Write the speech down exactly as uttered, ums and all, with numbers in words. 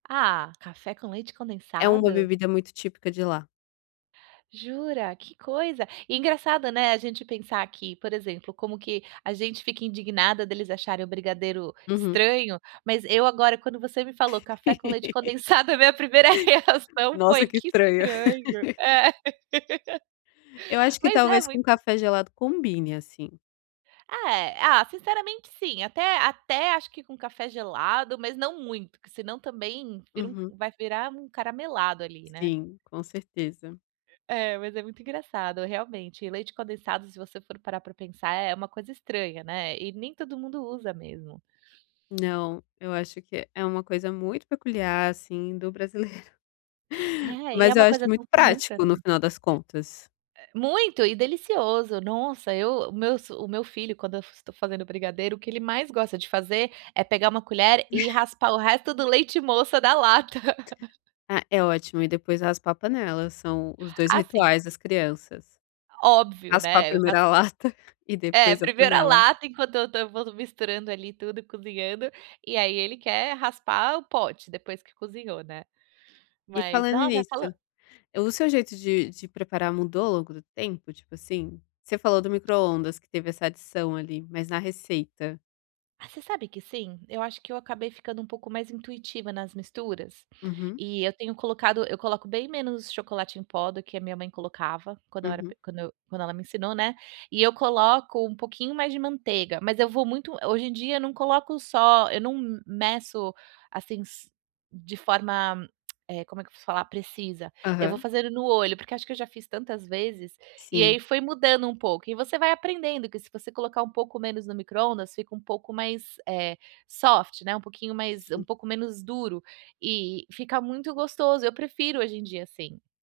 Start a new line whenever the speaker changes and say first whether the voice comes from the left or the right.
right: Ah, café com leite
left: É uma
right: condensado?
left: bebida muito típica de lá.
right: Jura, que coisa e engraçado, né, a gente pensar que, por exemplo, como que a gente fica indignada deles acharem o brigadeiro
left: Uhum.
right: estranho, mas eu agora quando você me falou: "Café com leite condensado", a minha primeira reação foi:
left: Nossa, que
right: "Que
left: estranho.
right: estranho". É.
left: Eu acho que
right: Mas é
left: talvez com
right: muito
left: café gelado combine, assim.
right: Ah, eh, ah, sinceramente sim. Até até acho que com café gelado, mas não muito, porque senão também vira um
left: Uhum.
right: vai virar um caramelado ali, né?
left: Sim, com certeza.
right: É, mas é muito engraçado realmente, e leite condensado se você for parar pra pensar, é uma coisa estranha, né, e nem todo mundo usa mesmo.
left: Não, eu acho que é é uma coisa muito peculiar assim do brasileiro.
right: É, e é
left: Mas eu
right: uma
left: acho
right: coisa
left: muito
right: tão comum pra
left: prático no
right: mim.
left: final das contas.
right: Eh. Muito e delicioso. Nossa, eu o meu o meu filho quando eu estou fazendo brigadeiro, o que ele mais gosta de fazer, é pegar uma colher e raspar o resto do leite moça da lata.
left: Ah, é ótimo e depois raspar a panela, são os dois
right: Ah, sim.
left: rituais das crianças.
right: Óbvio,
left: Raspar
right: né, eu já
left: primeiro
right: f
left: a lata, e
right: É,
left: depois a
right: primeiro a
left: panela.
right: lata enquanto eu tava misturando, ali tudo e cozinhando, e aí ele quer raspar o pote depois que cozinhou, né.
left: E
right: Mas
left: falando
right: nossa
left: nisso,
right: falan
left: eh, o seu jeito de de preparar mudou ao longo do tempo, tipo assim? Você falou do microondas que teve essa adição ali, mas na receita?
right: Você sabe que sim? Eu acho que eu acabei ficando um pouco mais intuitiva nas misturas.
left: Uhum.
right: E eu tenho colocado eu coloco bem menos chocolate em pó do que a minha mãe colocava, quando eu era
left: Uhum.
right: pe quando eu quando ela me ensinou, né. E eu coloco um pouquinho mais de manteiga, mas eu vou muito hoje em dia eu não coloco só eu não meço, assim s de forma, como é que vou falar? Precisa. Eu vou
left: Aham.
right: fazendo no olho, porque acho que eu já fiz tantas vezes. E aí
left: Sim.
right: foi mudando um pouco, e você vai aprendendo que se você colocar um pouco menos no microondas fica um pouco mais, eh, soft, né, um pouquinho mais um
left: Sim.
right: pouco menos duro, e fica muito gostoso. Eu prefiro hoje em dia assim.